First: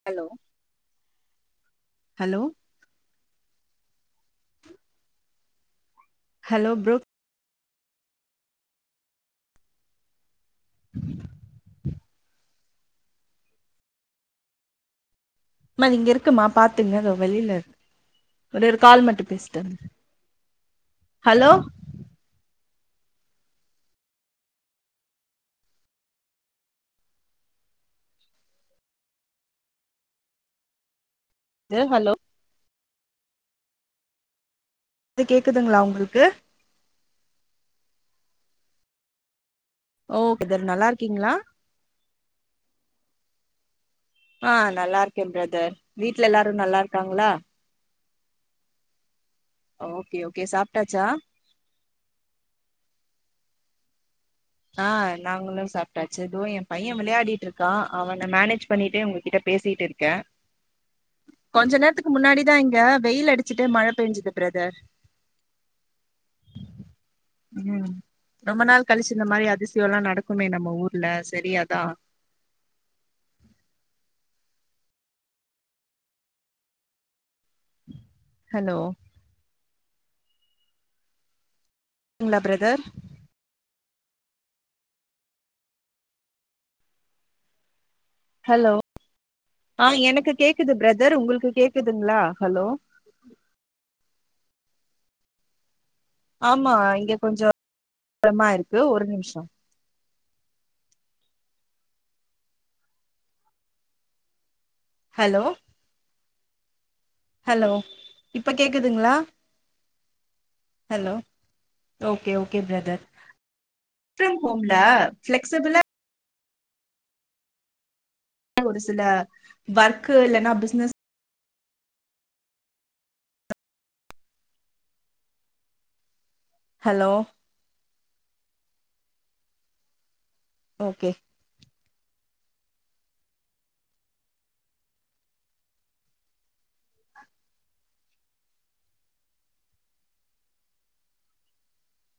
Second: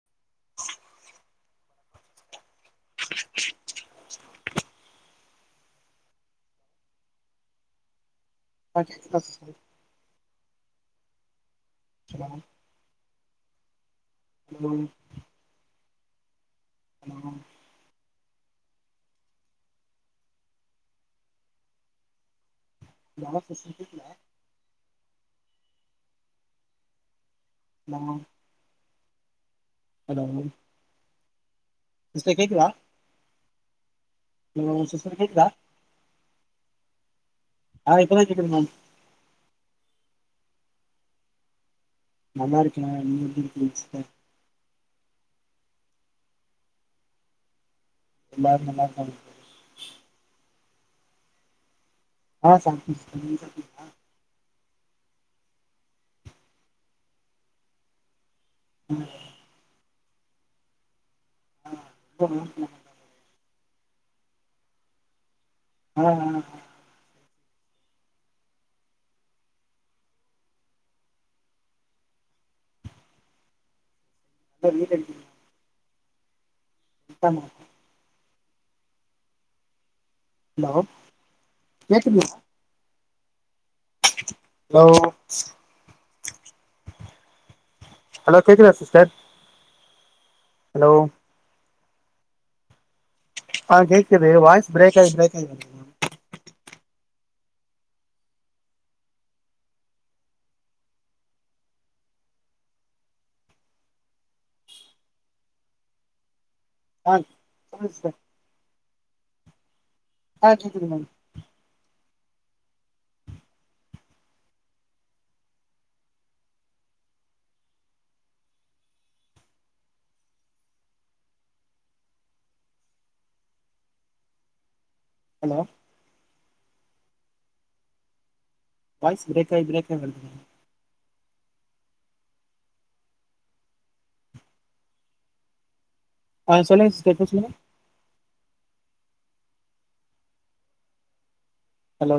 hello [inaudible] hello [inaudible] hello bro okay okay [inaudible] [inaudible] hello அம்மா அது இங்க இருக்கும்மா பாத்துங்க இதோ வெளில ஒரே ஒரு கால் மட்டு பேசிட்டு வர ஹலோ நா கசக்குத்ல நா ஹலோ ந்தேகல் இப்ப கேக்குதா ஹலோ சிஸ் இது கேக்குதுங்ளா உங்களுக்கு ஆ இப்பதா கேக்குது மம் ஓ ப்ரதர் நல்லா இருக்கீங்ளா நல்லா இருக்கேனா நீங்க எப்டி இருக்கீங்கஸ்டர் ஆ நல்லா இருக்கே ப்ரதர் வீட்ல எல்லாரு நல்லா இருக்காங்ளா எல்லாரு நல்லாருக்காங்க ஓகே ஓகே சாப்ட்டாச்சா ஆ சார் சொல்லுங்க ஆ நாங்களு சாப்ட்டாச்சு இதோ எ பைய விளையாடிட்டு இருக்கா அவன மேனேஜ் பண்ணிட்டே உங்ககிட்ட பேசிட்டு இருக்க கொஞ்ச நேரத்துக்கு முன்னாடிதா சாப்டீங்களா இங்க வெயில் அடிச்சிட்டே மழ பெஞ்சுது ப்ரதர் ஆ ஆ ஆ ம் ரொம்ப நாள் கழிச்சு இந்த மாரி அதிசயல்லா நடக்குமே நம்ம ஊர்ல சரி அதா தொன்னித்தஞ்சு தமா ஹலோ ஹலோ கேக்குதுங்களா க்கீங்ளா ப்ரதர் ஹலோ ஹலோ கேக்குதா சிஸ்டர் ஆ எனக்கு கேக்குது ஹலோ ப்ரதர் உங்களுக்கு கேக்குதுங்ளா ஹலோ ஆ கேக்குது வாய்ஸ் ப்ரேக் ஆயி ப்ரேக் ஆயி கேக் ஆமா இங்க கொஞ்சோ [inaudible] இருக்கு ஒரு நிமிஷோ ஹலோ ஆ ஹலோ சொல்லுங்க சிஸ்டர் இப்ப கேக்குதுங்ளா ஆ கேக்குது ma'am hello okay okay brother work from ஹோம்ல ஃபிளக்ஸ்சிபிலா அதா ஒரு சில ஒர்க்கு இல்லன்னா business hello hello voice break ஆகி ப்ரேக் ஆகி வருதுங்க ஓகே ஆ சொல்லுங்க சிஸ்டர் இப்ப சொல்லுங்க ஹலோ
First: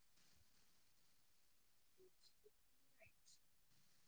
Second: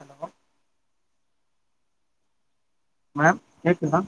ஹலோ மம் கேக்குதா